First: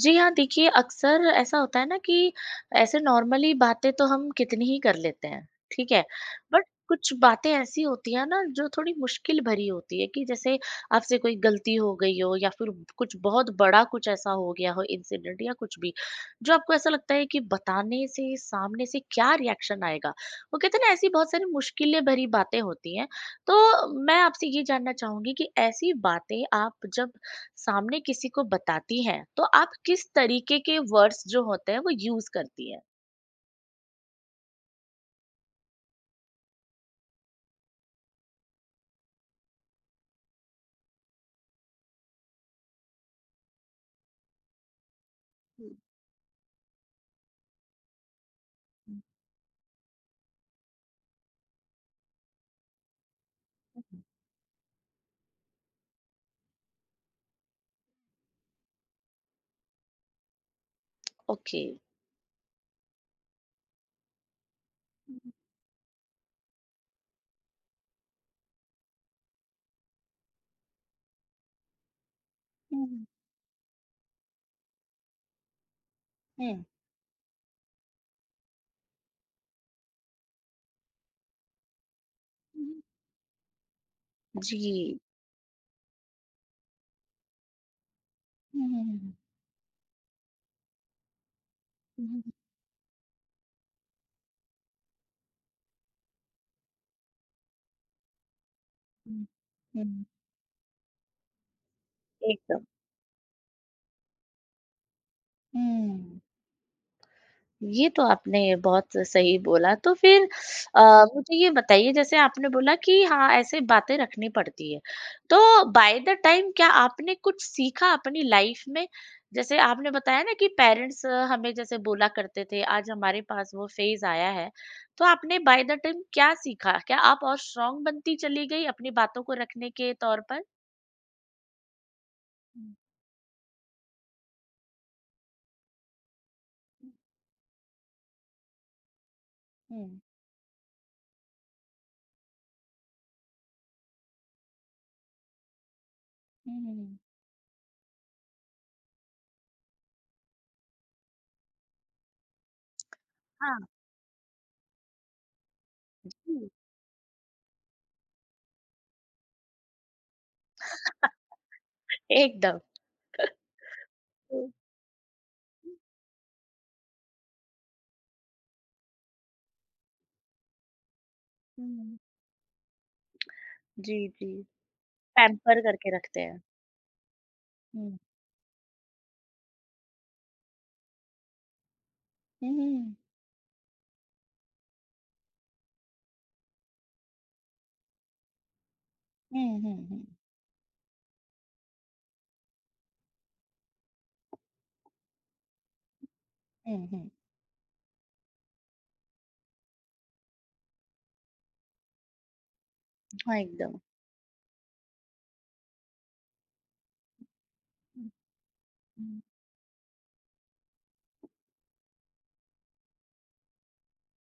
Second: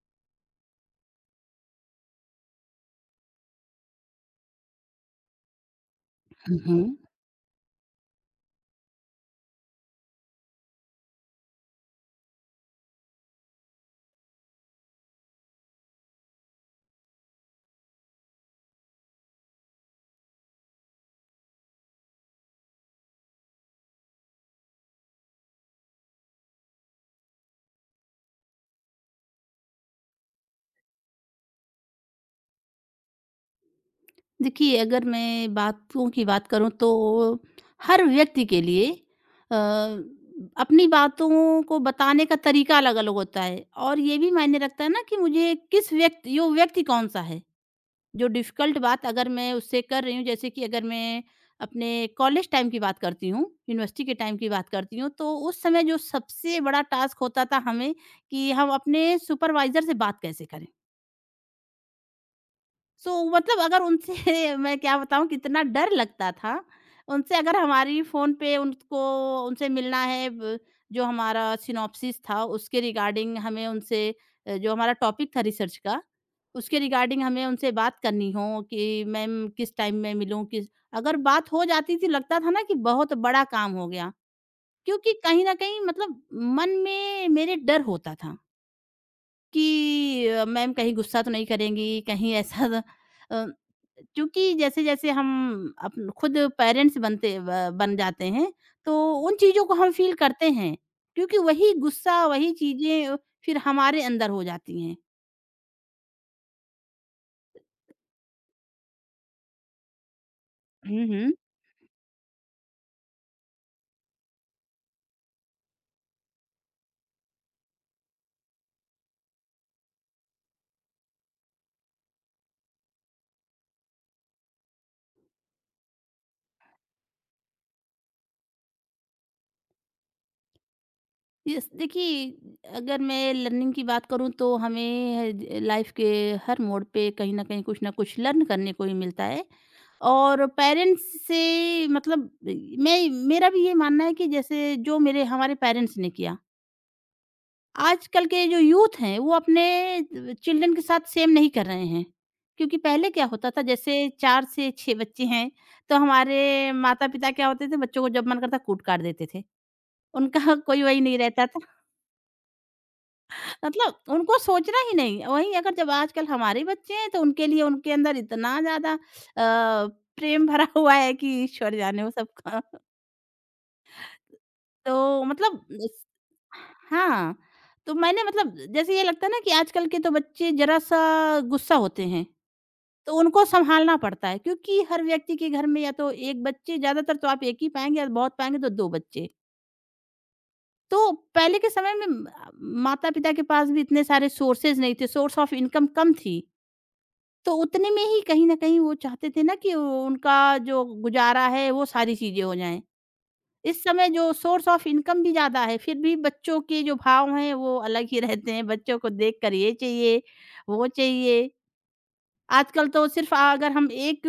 जी हाँ, देखिए अक्सर ऐसा होता है ना कि ऐसे नॉर्मली बातें तो हम कितनी ही कर लेते हैं, ठीक है? बट उहुँ। कुछ बातें ऐसी होती हैं ना जो थोड़ी मुश्किल भरी होती है कि जैसे आपसे कोई गलती हो गई हो या फिर कुछ बहुत बड़ा कुछ ऐसा हो गया हो इंसिडेंट या कुछ भी, जो आपको ऐसा लगता है कि बताने से सामने से क्या रिएक्शन आएगा? वो कहते हैं ना ऐसी बहुत सारी मुश्किलें भरी बातें होती हैं। तो मैं आपसे ये जानना चाहूँगी कि ऐसी बातें आप जब सामने किसी को बताती हैं तो आप किस तरीके के वर्ड्स जो होते हैं वो यूज करती है। देखिए, अगर मैं बातों की बात करूँ तो हर व्यक्ति के लिए अ, अपनी बातों को बताने का तरीका अलग-अलग होता है और ये भी मायने रखता है ना कि मुझे किस व्यक्ति कौन-सा है। जो डिफ़िकल्ट बात अगर मैं उससे कर रही हूँ, जैसे कि अगर मैं अपने कॉलेज टाइम की बात करती हूँ, यूनिवर्सिटी के टाइम की बात करती हूँ, तो उस समय जो सबसे बड़ा टास्क होता था हमें कि हम अपने सुपरवाइज़र से बात कैसे करें। ओके। सो मतलब अगर उनसे मैं क्या बताऊँ कितना डर लगता था। उनसे अगर हमारी फ़ोन पे उनको उनसे मिलना है, ब जो हमारा सिनॉप्सिस था उसके रिगार्डिंग हमें उनसे, जो हमारा टॉपिक था रिसर्च का, उसके रिगार्डिंग हमें उनसे बात करनी हो कि मैम किस टाइम में मिलूँ, किस अगर बात हो जाती थी लगता था ना कि बहुत बड़ा काम हो गया। जी। क्योंकि कहीं न कहीं मतलब मन में मेरे डर होता था कि मैम कहीं गुस्सा तो नहीं करेंगी, कहीं ऐसा, क्योंकि जैसे-जैसे हम अपन खुद पेरेंट्स बनते ब बन जाते हैं, तो उन चीज़ों को हम फ़ील करते हैं, क्योंकि वही गुस्सा, वही चीज़ें फिर हमारे अंदर हो जाती हैं। एकदम। ये तो आपने बहुत सही बोला। तो फिर अ, हुँ, हुँ। मुझे ये बताइए जैसे आपने बोला कि हाँ, ऐसे बातें रखनी पड़ती है। तो बाय द टाइम क्या आपने कुछ सीखा अपनी लाइफ में? जैसे आपने बताया ना कि पेरेंट्स हमें जैसे बोला करते थे, आज हमारे पास वो फेज़ आया है। तो आपने बाय द टाइम क्या सीखा? क्या आप और स्ट्रॉन्ग बनती चली गई अपनी बातों को रखने के तौर पर? यस, देखिए, हुँ। अगर मैं लर्निंग की बात करूँ तो हमें लाइफ के हर मोड़ पे कहीं न कहीं कुछ ना कुछ लर्न करने को ही मिलता है। हुँ। और पेरेंट्स से मतलब मैं मेरा भी ये मानना है कि जैसे जो मेरे हमारे पेरेंट्स ने किया, हुँ, हुँ, हुँ। आजकल के जो यूथ हैं वो अपने चिल्ड्रन के साथ सेम नहीं कर रहे हैं। क्योंकि पहले क्या होता था, हाँ, जैसे 4 से 6 बच्चे हैं, तो हुँ, हमारे माता-पिता क्या होते थे, बच्चों को जब मन करता कूट-काट देते थे। उनका कोई वही नहीं रहता, एकदम। मतलब उनको तो सोचना ही नहीं। वहीं अगर जब आजकल हमारे बच्चे हैं तो उनके लिए उनके अंदर इतना ज़्यादा, प्रेम भरा हुआ है कि ईश्वर हुँ, जाने वो सबका। जी, जी। तो पैम्पर मतलब करके इस रखते हैं। हाँ, तो हुँ। मैंने मतलब जैसे ये लगता है ना कि आजकल के तो बच्चे ज़रा-सा गुस्सा होते हैं, हुँ, हुँ। तो उनको सँभालना पड़ता है, क्योंकि हर व्यक्ति के घर में या तो 1 बच्चे, ज़्यादातर तो आप 1 ही पाएँगे या बहुत पाएँगे तो 2 बच्चे। हुँ, हुँ, हुँ। तो पहले के समय में म माता-पिता के पास भी इतने सारे सोर्सेज़ नहीं थे, सोर्स ऑफ इनकम कम थी। हुँ, हुँ। तो उतने में ही कहीं न कहीं वो चाहते थे ना कि वो उनका जो गुज़ारा है वो सारी चीज़ें हो जाएँ। हाँ, एकदम। इस समय जो सोर्स ऑफ इनकम भी ज़्यादा है, फिर भी बच्चों के जो भाव हैं वो अलग हुँ, ही रहते हैं। बच्चों को हुँ। देखकर ये चाहिए, वो चाहिए। आजकल तो सिर्फ़ अगर हम एक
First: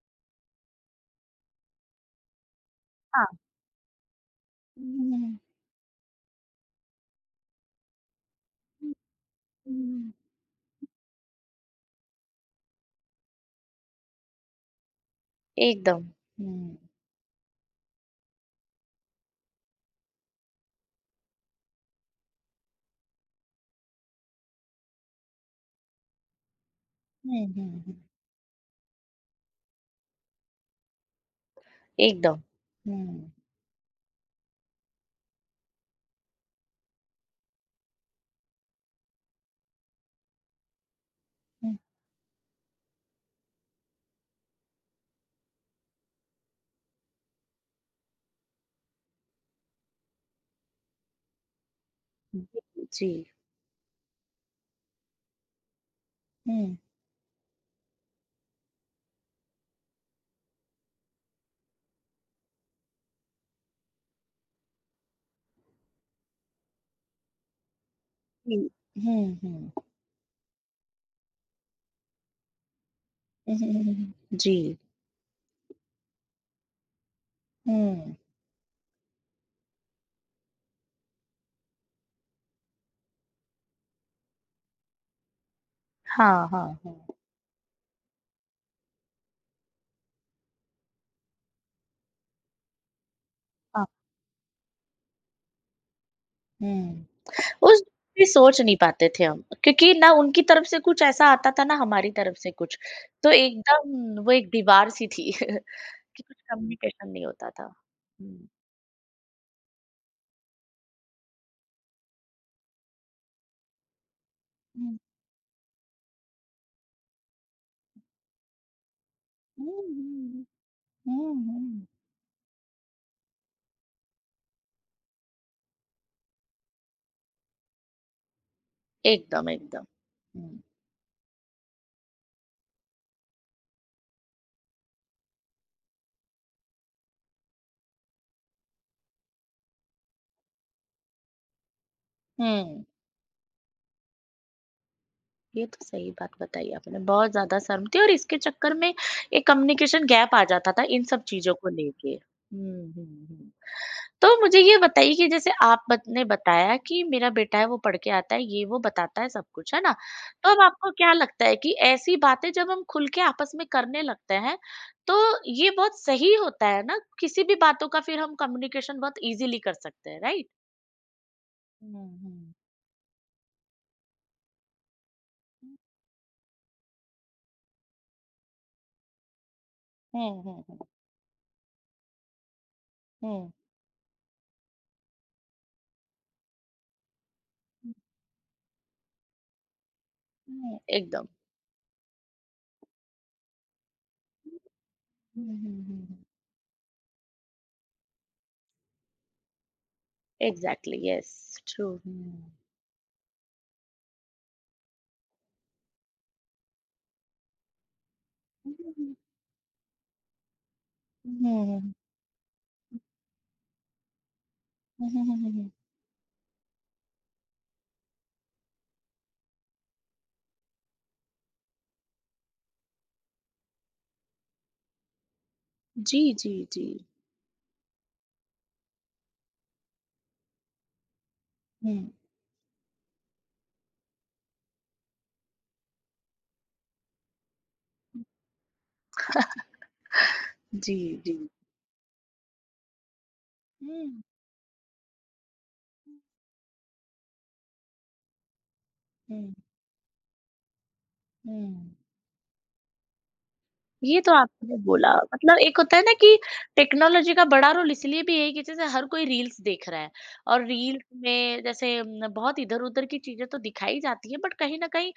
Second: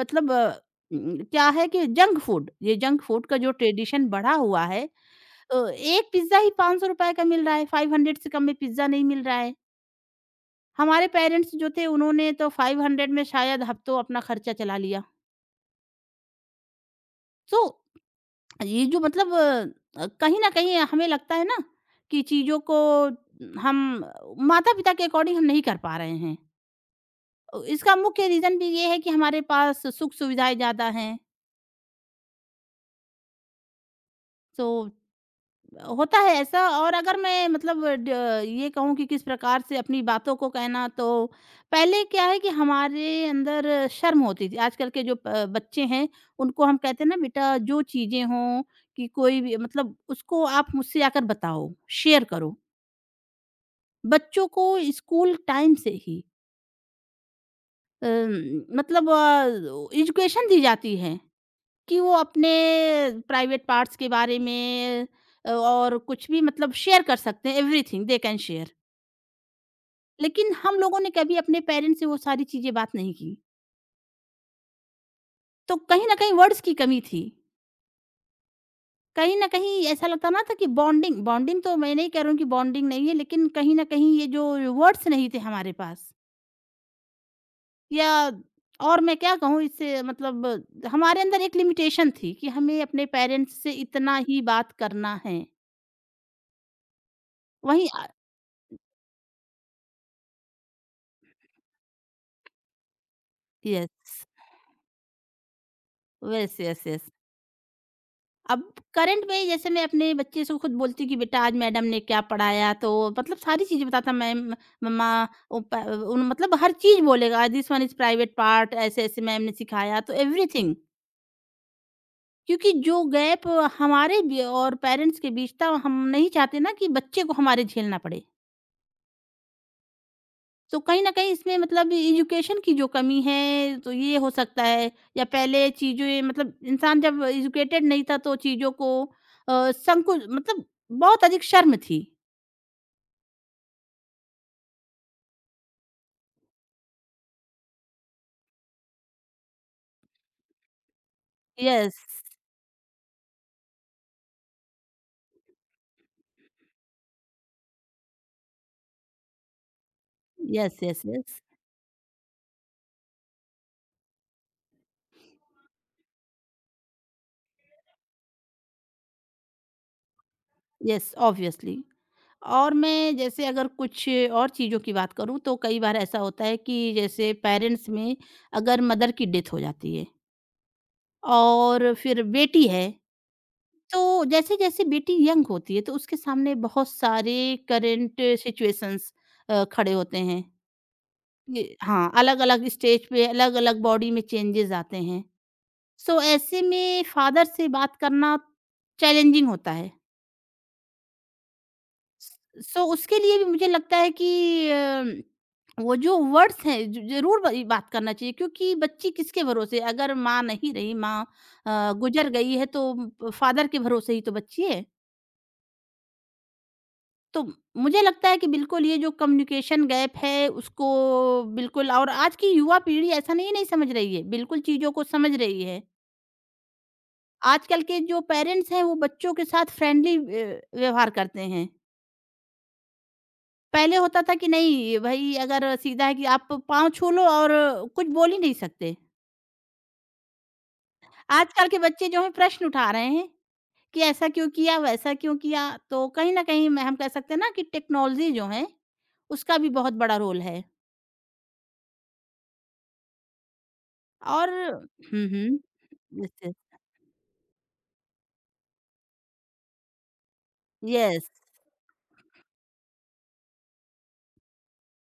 मतलब, क्या है कि जंक फूड, ये जंक फूड हाँ। का जो ट्रेडिशन बढ़ा हुआ है। हुँ, हुँ, हुँ। एक पिज़्ज़ा ही ₹500 का मिल रहा है, 500 से कम में पिज़्ज़ा नहीं मिल रहा है। हुँ। हमारे पेरेंट्स जो थे उन्होंने तो 500 में शायद हफ़्तों अपना खर्चा चला लिया। एकदम। हुँ। तो ये जो मतलब, कहीं न कहीं हमें लगता है ना कि चीज़ों को हम माता-पिता के अकॉर्डिंग हम नहीं कर पा रहे हैं। हुँ, हुँ, इसका हुँ। मुख्य रीज़न भी ये है कि हमारे पास सुख-सुविधाएँ ज़्यादा हैं, एकदम। हुँ। तो होता है ऐसा। और अगर मैं मतलब ड ये कहूँ कि किस प्रकार से अपनी बातों को कहना, तो हुँ, पहले क्या है कि हमारे अंदर शर्म होती थी। आजकल के जो प बच्चे हैं, उनको हम कहते हैं ना बेटा जो चीज़ें हों कि कोई भी मतलब उसको आप मुझसे आकर बताओ, शेयर करो। हुँ। जी। बच्चों को स्कूल टाइम से ही हुँ। अ, मतलब एजुकेशन दी जाती है कि वो अपने प्राइवेट पार्ट्स के बारे में, और कुछ भी मतलब शेयर कर सकते हैं, एवरीथिंग दे कैन जी। शेयर। हुँ, हुँ। लेकिन हम लोगों ने कभी अपने पेरेंट्स से वो सारी चीज़ें बात नहीं की। जी। तो कहीं न कहीं वर्ड्स की कमी थी। हुँ। कहीं न कहीं ऐसा लगता ना था कि बॉन्डिंग बॉन्डिंग तो मैं नहीं कह रही हूँ कि बॉन्डिंग नहीं है, लेकिन कहीं न कहीं ये जो वर्ड्स नहीं थे हमारे पास, हाँ, हाँ, हुँ। या और मैं क्या कहूँ, इससे मतलब हमारे अंदर एक लिमिटेशन थी कि हमें अपने पेरेंट्स से हाँ। इतना ही बात करना है। हुँ। उस वहीं, भी सोच नहीं पाते थे हम, क्योंकि ना उनकी तरफ से कुछ ऐसा आता था, ना हमारी तरफ से कुछ। तो यस, एकदम वो एक दीवार सी थी। कि कुछ यस, यस, कम्युनिकेशन यस। नहीं होता था। हुँ। अब करंट में जैसे मैं अपने बच्चे से खुद बोलती हूँ कि बेटा आज मैडम ने क्या पढ़ाया, तो मतलब सारी चीजें बताता, मैम, हुँ। मम्मा, ओ प- उन मतलब हर चीज बोलेगा, this one is private part, ऐसे ऐसे मैम ने हुँ, सिखाया, तो हुँ, एवरीथिंग। हुँ, हुँ। क्योंकि जो गैप हमारे और पेरेंट्स के बीच था, हम नहीं चाहते ना कि बच्चे को हमारे झेलना पड़े। एकदम, एकदम। हुँ। तो कहीं न कहीं इसमें मतलब एजुकेशन की जो कमी है, तो ये हो सकता है, या पहले चीज़ें मतलब इंसान जब एजुकेटेड नहीं था तो चीज़ों को, अ, संकुच मतलब बहुत अधिक शर्म थी। हुँ। ये तो सही बात बताई आपने, बहुत ज़्यादा शर्म थी और इसके चक्कर में एक कम्युनिकेशन गैप आ जाता था इन सब चीज़ों को यस, लेके। हुँ, हुँ, हुँ। तो मुझे ये बताइए कि जैसे आप बत ने बताया कि मेरा बेटा है वो पढ़ के आता है, ये वो बताता है सब कुछ, है ना? तो अब यस, आपको यस, क्या यस, लगता है कि ऐसी बातें जब हम खुल के आपस में करने लगते हैं, तो ये बहुत सही होता है ना? किसी भी बातों का फिर हम कम्युनिकेशन बहुत ईज़िली कर सकते हैं, राइट? Yes obviously. हुँ, हुँ। और मैं जैसे अगर कुछ और चीज़ों की बात करूँ, तो कई बार ऐसा होता है कि जैसे पेरेंट्स में अगर मदर की डेथ हो जाती है हुँ, हुँ, हुँ, हुँ। और फिर बेटी है, तो जैसे-जैसे बेटी यंग होती है तो उसके सामने बहुत सारे हुँ, करंट सिचुएशंस, खड़े होते हैं। हुँ, एकदम। ये हाँ, अलग-अलग स्टेज पे अलग-अलग बॉडी में चेंजेज़ आते हैं। सो Mm-hmm. ऐसे में फादर से बात करना चैलेंजिंग होता है। Exactly. Yes. True. स Hmm. सो उसके लिए भी मुझे लगता है कि वो जो वर्ड्स हैं, ज ज़रूर वही बात करना चाहिए, क्योंकि बच्ची किसके भरोसे, अगर माँ नहीं रही, माँ Hmm. गुज़र गई है तो फादर के भरोसे ही तो बच्ची है। Hmm. Hmm. Hmm. Hmm. तो मुझे लगता है कि बिल्कुल ये जो कम्युनिकेशन गैप है उसको, बिल्कुल, और आज की युवा पीढ़ी ऐसा नहीं नहीं समझ रही है, बिल्कुल चीज़ों को समझ रही है। आजकल के जो पेरेंट्स हैं वो बच्चों के साथ फ्रेंडली व्यवहार करते हैं। Hmm. Hmm. पहले होता था कि नहीं भई, अगर सीधा है कि आप पाँव छू लो और कुछ बोल ही नहीं सकते। Hmm. आजकल के बच्चे जो हैं प्रश्न उठा रहे हैं कि Hmm. Hmm. ऐसा क्यों किया, वैसा क्यों किया? तो कहीं न कहीं मैं हम कह सकते हैं ना कि टेक्नोलॉज़ी जो है Hmm. उसका भी बहुत बड़ा रोल है। Hmm. ये तो और आपने बोला हुँ, हुँ। मतलब एक होता है ना Yes, कि yes. टेक्नोलॉजी का बड़ा रोल इसलिए भी है कि जैसे हर कोई रील्स देख रहा है और रील्स Yes, में जैसे न, बहुत इधर-उधर की चीजें तो दिखाई जाती है बट कहीं ना कहीं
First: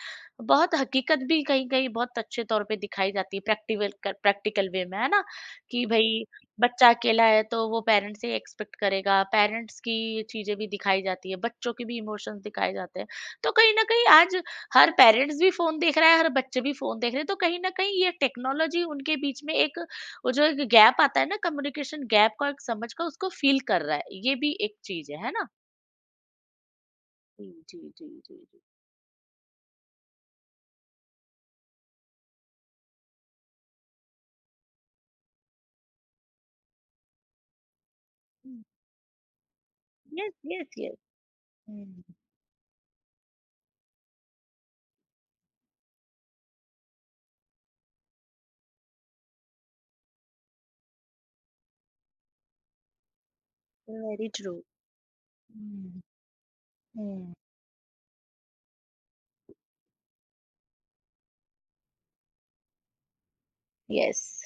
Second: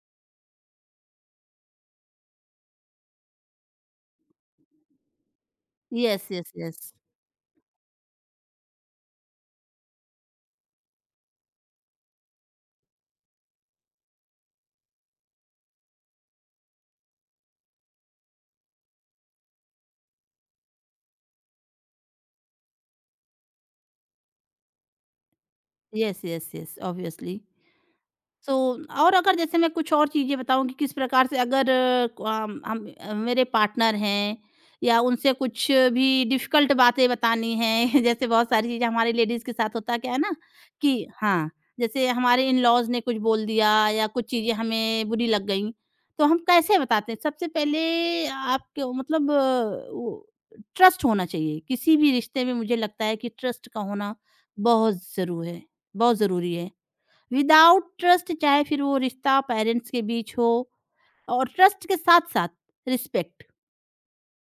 बहुत हकीकत भी कहीं-कहीं बहुत अच्छे तौर पे दिखाई जाती है प्रैक्टिकल प्रैक्टिकल वे में है ना कि yes, भाई yes, बच्चा yes. अकेला है तो वो पेरेंट्स से एक्सपेक्ट करेगा पेरेंट्स की चीजें भी दिखाई जाती है बच्चों के भी इमोशंस दिखाए जाते हैं तो कहीं ना कहीं आज हर पेरेंट्स भी फ़ोन देख रहा है, हर बच्चे भी फ़ोन देख रहे हैं, तो कहीं न कहीं ये टेक्नोलॉजी उनके बीच में एक वो जो एक गैप आता है ना कम्युनिकेशन गैप का एक समझ का उसको फ़ील कर रहा है, ये भी एक चीज़ है ना? Yes, yes, yes, obviously. जी, जी, जी, जी, सो जी। और अगर जैसे मैं कुछ और चीज़ें बताऊँ कि किस प्रकार से, अगर अम, हम- अ, मेरे पार्टनर हैं या उनसे कुछ भी डिफिकल्ट बातें बतानी हैं, जैसे बहुत Mm. सारी चीज़ें हमारे लेडीज़ के साथ होता क्या है ना Yes, yes, कि, yes. हाँ, Mm. जैसे हमारे इन लॉज ने कुछ बोल दिया या कुछ चीज़ें हमें बुरी लग गई, तो हम कैसे बताते हैं? सबसे पहले आपके मतलब ट्रस्ट होना चाहिए किसी भी रिश्ते में। मुझे लगता है कि ट्रस्ट का होना वेरी ट्रू। बहुत ज़रूर है, Mm. बहुत ज़रूरी है। Mm. विदाउट ट्रस्ट, चाहे फिर वो रिश्ता पेरेंट्स के बीच हो, और ट्रस्ट के साथ साथ रिस्पेक्ट। Yes.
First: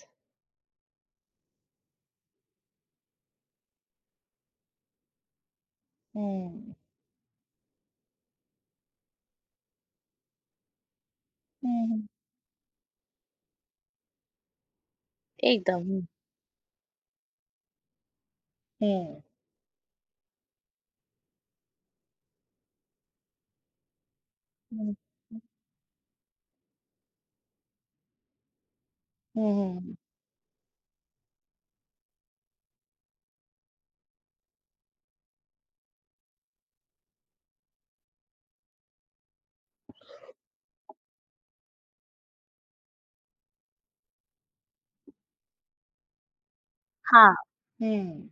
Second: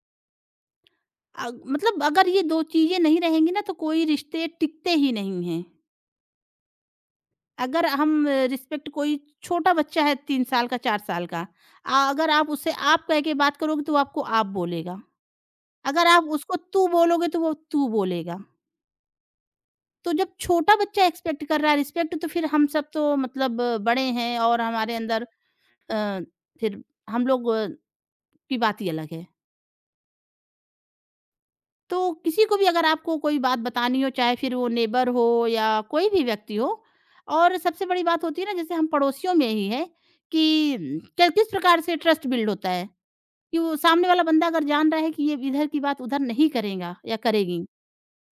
मतलब अगर ये दो चीजें नहीं रहेंगी ना तो कोई रिश्ते टिकते ही नहीं हैं। Mm. अगर हम रिस्पेक्ट, कोई छोटा बच्चा है 3 साल का, 4 साल का, Mhm. अगर आप उससे आप कह के बात करोगे तो वो आपको आप बोलेगा। एकदम। अगर आप उसको तू बोलोगे तो वो तू बोलेगा। हुँ। तो जब छोटा बच्चा एक्सपेक्ट कर रहा है रिस्पेक्ट, तो फिर हम सब तो मतलब बड़े हैं और हुँ। हमारे अंदर, हुँ। अ, फिर हम लोग की बात ही अलग है। हुँ। तो किसी को भी अगर आपको कोई बात बतानी हो, चाहे फिर वो नेबर हो या कोई भी व्यक्ति हो, और सबसे बड़ी बात होती है ना जैसे हम पड़ोसियों में ही है कि क किस प्रकार से ट्रस्ट बिल्ड होता है, कि वो सामने वाला बंदा अगर जान रहा है कि ये इधर की बात उधर नहीं करेगा या हाँ। करेगी, हुँ।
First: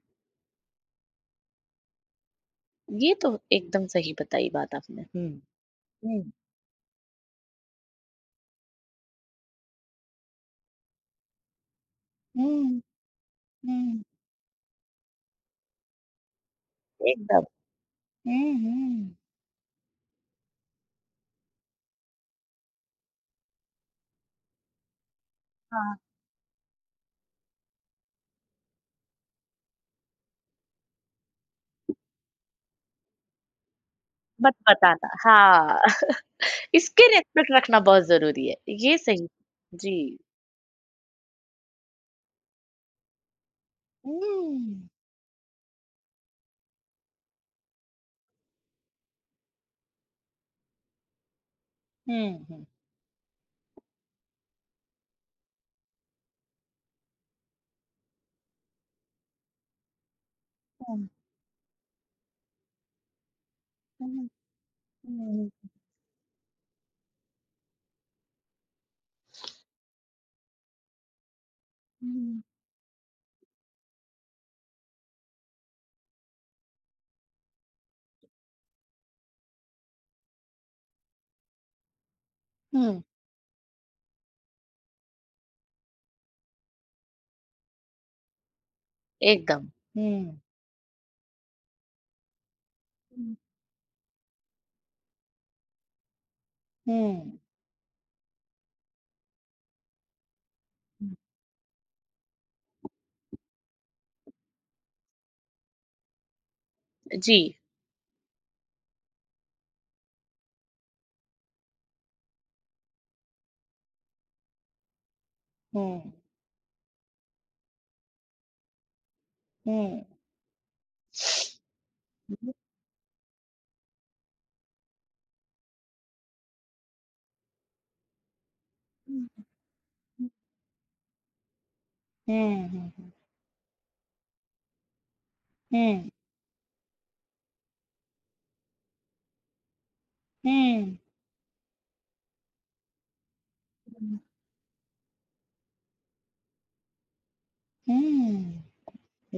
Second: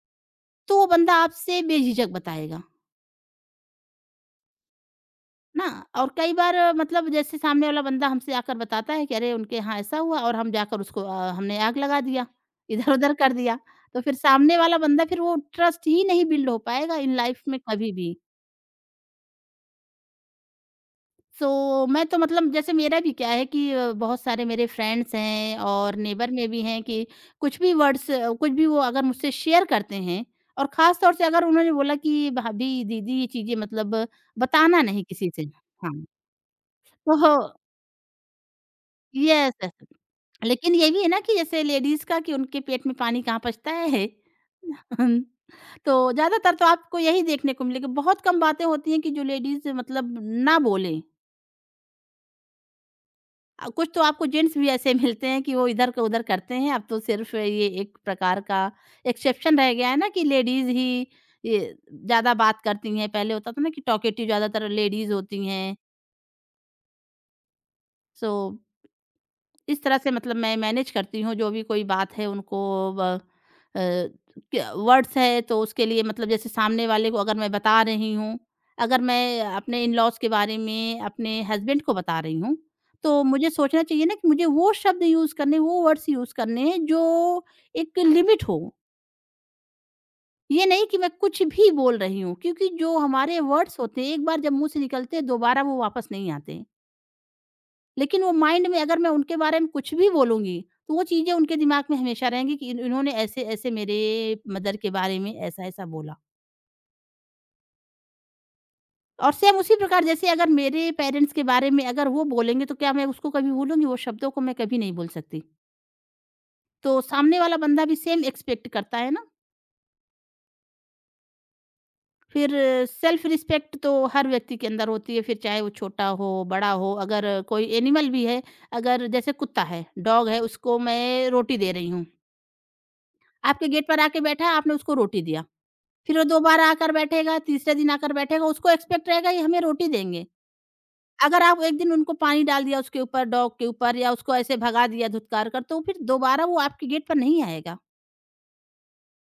तो वो बंदा आपसे बेझिझक बताएगा। ये तो एकदम सही बताई बात आपने। हुँ। ना, और हुँ। कई बार, मतलब जैसे सामने वाला बंदा हमसे आकर बताता है कि अरे उनके यहाँ ऐसा हुआ, और हम जाकर उसको, हमने आग लगा दिया, हुँ, इधर-उधर कर दिया। तो हुँ। फिर सामने वाला बंदा, फिर वो ट्रस्ट ही नहीं बिल्ड हो पाएगा इन लाइफ एकदम। में कभी भी। हुँ, हुँ। सो मैं तो मतलब जैसे मेरा भी क्या है कि बहुत सारे मेरे फ्रेंड्स हैं और हाँ, नेबर में भी हैं कि, कुछ भी वर्ड्स कुछ भी वो अगर मुझसे शेयर करते हैं, और ख़ास तौर से अगर उन्होंने बोला कि भाभी, दीदी, ये चीज़ें मतलब मत बताना नहीं बताना किसी से। हाँ, हाँ, इसकी तो रिस्पेक्ट रखना बहुत ज़रूरी है, ये सही। Yes, yes. जी। लेकिन ये भी है ना कि जैसे लेडीज़ का कि उनके पेट में पानी कहाँ पचता है। हुँ। तो ज़्यादातर तो आपको यही देखने को मिलेगा, बहुत कम बातें होती हैं कि जो लेडीज़ मतलब ना बोलें। हुँ, हुँ। कुछ तो आपको जेंट्स भी ऐसे मिलते हैं कि वो इधर का उधर करते हैं, अब तो सिर्फ़ ये एक प्रकार का एक्सेप्शन रह गया है ना कि लेडीज़ ही हुँ। ये ज़्यादा बात करती हैं। पहले होता था ना कि टॉकेटिव हुँ, ज़्यादातर लेडीज़ होती हुँ, हैं। सो इस तरह से मतलब मैं मैनेज करती हूँ जो भी कोई बात है हुँ, उनको, ब- अ, वर्ड्स है, तो उसके लिए मतलब जैसे सामने वाले को अगर मैं बता रही हूँ। अगर मैं अपने इन लॉज के बारे में अपने हस्बैंड को बता रही हूँ, हुँ। तो मुझे सोचना चाहिए ना कि मुझे वो शब्द यूज करने वो वर्ड्स यूज करने हैं जो एक लिमिट हो। एकदम। हुँ। ये नहीं कि मैं कुछ भी बोल रही हूँ, क्योंकि जो हुँ। हमारे वर्ड्स होते हैं एक बार जब मुंह से निकलते हैं दोबारा वो वापस नहीं आते। हुँ। लेकिन वो माइंड में अगर मैं उनके बारे में कुछ भी बोलूँगी, तो वो हुँ, चीज़ें उनके दिमाग में हमेशा रहेंगी कि इन इन्होंने ऐसे-ऐसे मेरे मदर के बारे में ऐसा-ऐसा बोला। जी। और सेम उसी प्रकार जैसे अगर मेरे पेरेंट्स के बारे में अगर वो बोलेंगे, तो क्या मैं उसको कभी भूलूँगी? वो शब्दों को मैं कभी नहीं भूल सकती। हुँ, तो सामने वाला बंदा भी सेम एक्सपेक्ट करता है ना। हुँ। फिर सेल्फ रिस्पेक्ट तो हर व्यक्ति के अंदर होती है, फिर चाहे वो छोटा हो, बड़ा हो, अगर कोई एनिमल भी है, अगर हुँ, जैसे हुँ, कुत्ता है, डॉग हुँ। है, उसको मैं रोटी दे रही हूँ। हुँ, हुँ, हुँ। आपके गेट पर आके बैठा है, आपने उसको रोटी दिया। हुँ, फिर वो दोबारा आकर बैठेगा, तीसरे दिन आकर बैठेगा, उसको एक्सपेक्ट रहेगा ये हमें रोटी देंगे। हुँ। अगर आप एक दिन उनको पानी डाल दिया उसके ऊपर, डॉग के ऊपर या उसको ऐसे भगा दिया धुतकार कर, तो फिर दोबारा वो आपके गेट पर नहीं आएगा। हुँ, हुँ।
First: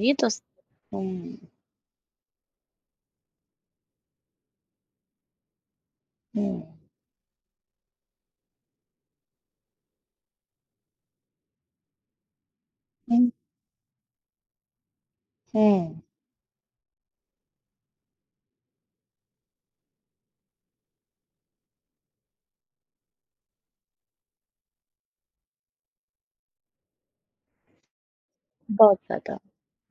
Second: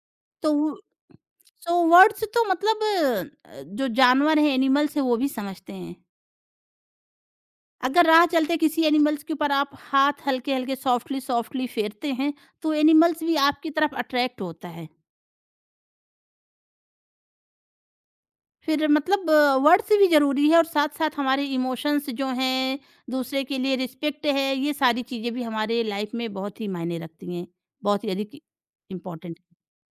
ये तो स। तो वो हुँ, सो वर्ड्स तो मतलब जो जानवर हैं, एनिमल्स हैं, वो भी समझते हैं। हुँ। अगर राह चलते किसी एनिमल्स के ऊपर आप हाथ हल्के-हल्के, सॉफ्टली सॉफ्टली फेरते हैं, तो एनिमल्स हुँ। भी आपकी तरफ अट्रैक्ट होता है। हुँ। फिर मतलब वर्ड्स भी ज़रूरी है और साथ-साथ हमारे इमोशंस जो हैं, दूसरे के लिए रिस्पेक्ट है, ये सारी चीज़ें भी हमारे लाइफ में बहुत ही मायने रखती हैं। बहुत ही अधिक बहुत ज़्यादा। इम्पोर्टेंट।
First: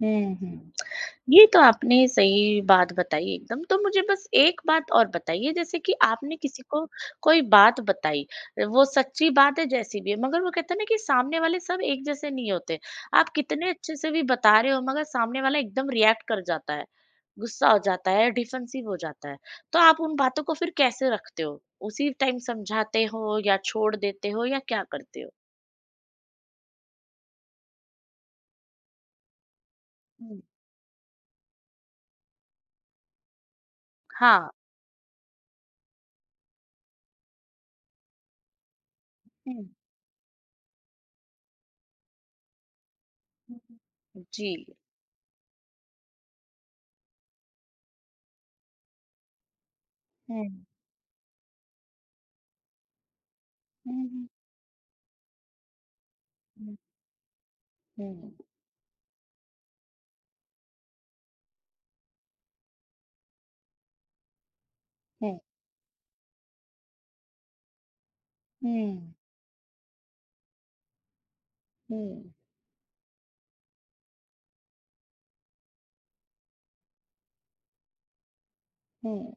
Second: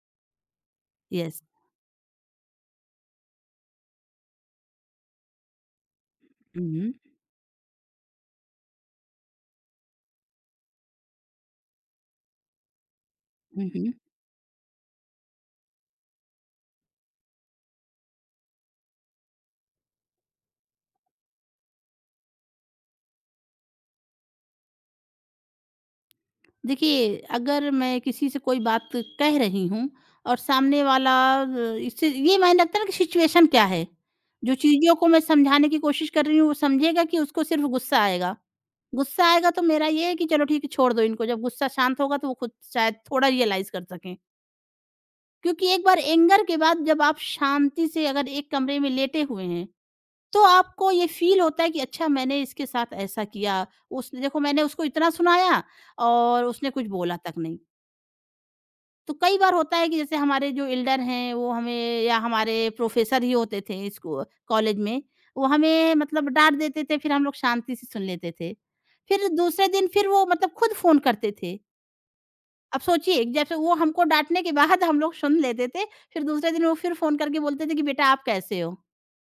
हुँ, हुँ। यस। ये तो आपने सही बात बताई एकदम। तो मुझे बस एक बात और बताइए जैसे कि आपने किसी हुँ, को हुँ। कोई बात बताई, वो सच्ची बात है जैसी भी है, मगर वो कहते हैं ना कि सामने वाले सब एक जैसे नहीं होते। आप हुँ, कितने हुँ। अच्छे से भी बता रहे हो मगर सामने वाला एकदम रिएक्ट कर जाता है, गुस्सा हो जाता है, डिफेंसिव हो जाता है। तो आप उन बातों को फिर कैसे रखते हो? उसी टाइम समझाते हो या छोड़ देते हो या क्या करते हो? देखिए, अगर मैं किसी से कोई बात कह रही हूँ और हुँ। सामने वाला अ, इससे ये मायने रखता है ना कि सिचुएशन क्या है? हाँ। जो चीज़ों को मैं समझाने की कोशिश कर रही हूँ, वो समझेगा कि उसको सिर्फ़ गुस्सा आएगा? गुस्सा आएगा तो हुँ, मेरा ये है कि चलो ठीक है, छोड़ दो इनको, जब गुस्सा शांत होगा तो वो खुद शायद थोड़ा हुँ, रियलाइज़ कर सकें। हुँ। जी। क्योंकि एक बार एंगर के बाद जब आप शांति से अगर एक कमरे में लेटे हुए हैं, तो हुँ, आपको ये फ़ील होता है कि अच्छा मैंने इसके साथ ऐसा किया, हुँ, उसने हुँ, देखो मैंने उसको इतना सुनाया और उसने हुँ। कुछ बोला तक नहीं। हुँ। तो कई बार होता है कि जैसे हमारे जो एल्डर हैं वो हमें या हमारे प्रोफेसर ही होते थे स्कू कॉलेज में, हुँ, वो हमें मतलब डाँट देते थे, फिर हम लोग शांति से सुन लेते थे। हुँ, फिर दूसरे दिन फिर वो मतलब खुद फ़ोन करते थे। हुँ, अब सोचिए जैसे वो हमको डाँटने के बाद हम लोग सुन लेते थे, फिर दूसरे दिन वो फिर फ़ोन करके बोलते थे कि बेटा आप कैसे हो? हुँ,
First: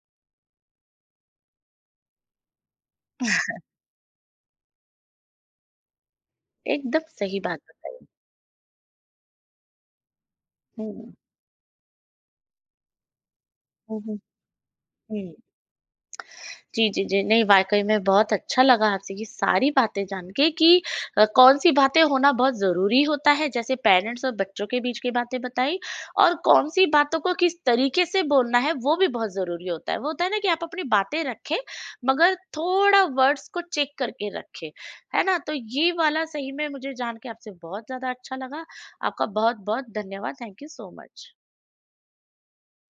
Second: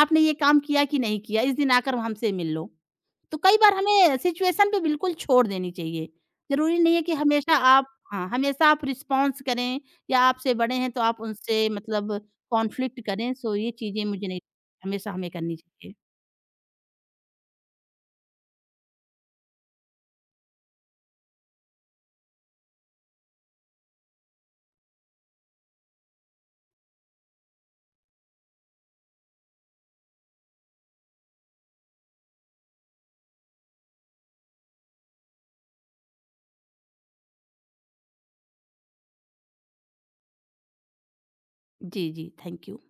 आपने ये काम किया कि नहीं किया? इस दिन आकर हमसे मिल लो। तो कई बार हमें सिचुएशन पे बिल्कुल छोड़ देनी चाहिए। ज़रूरी नहीं है एकदम कि सही हमेशा बात। आप हाँ, हमेशा आप रिस्पॉन्स करें या आपसे बड़े हैं तो हुँ, आप उनसे मतलब कॉन्फ्लिक्ट करें। सो ये हुँ, चीज़ें हुँ, मुझे नहीं हमेशा हमें हुँ। करनी चाहिए। जी, जी, जी। नहीं वाक़ई में बहुत अच्छा लगा आपसे ये सारी बातें जान के कि कौन-सी बातें होना बहुत ज़रूरी होता है, जैसे पेरेंट्स और बच्चों के बीच की बातें बताई और कौन-सी बातों को किस तरीके से बोलना है, वो भी बहुत ज़रूरी होता है। वो होता है ना कि आप अपनी बातें रखें, मगर थोड़ा वर्ड्स को चेक करके रखें, है ना? तो ये वाला सही में मुझे जान के आपसे बहुत ज़्यादा अच्छा लगा। आपका बहुत-बहुत धन्यवाद। Thank you so much. जी, जी। Thank you.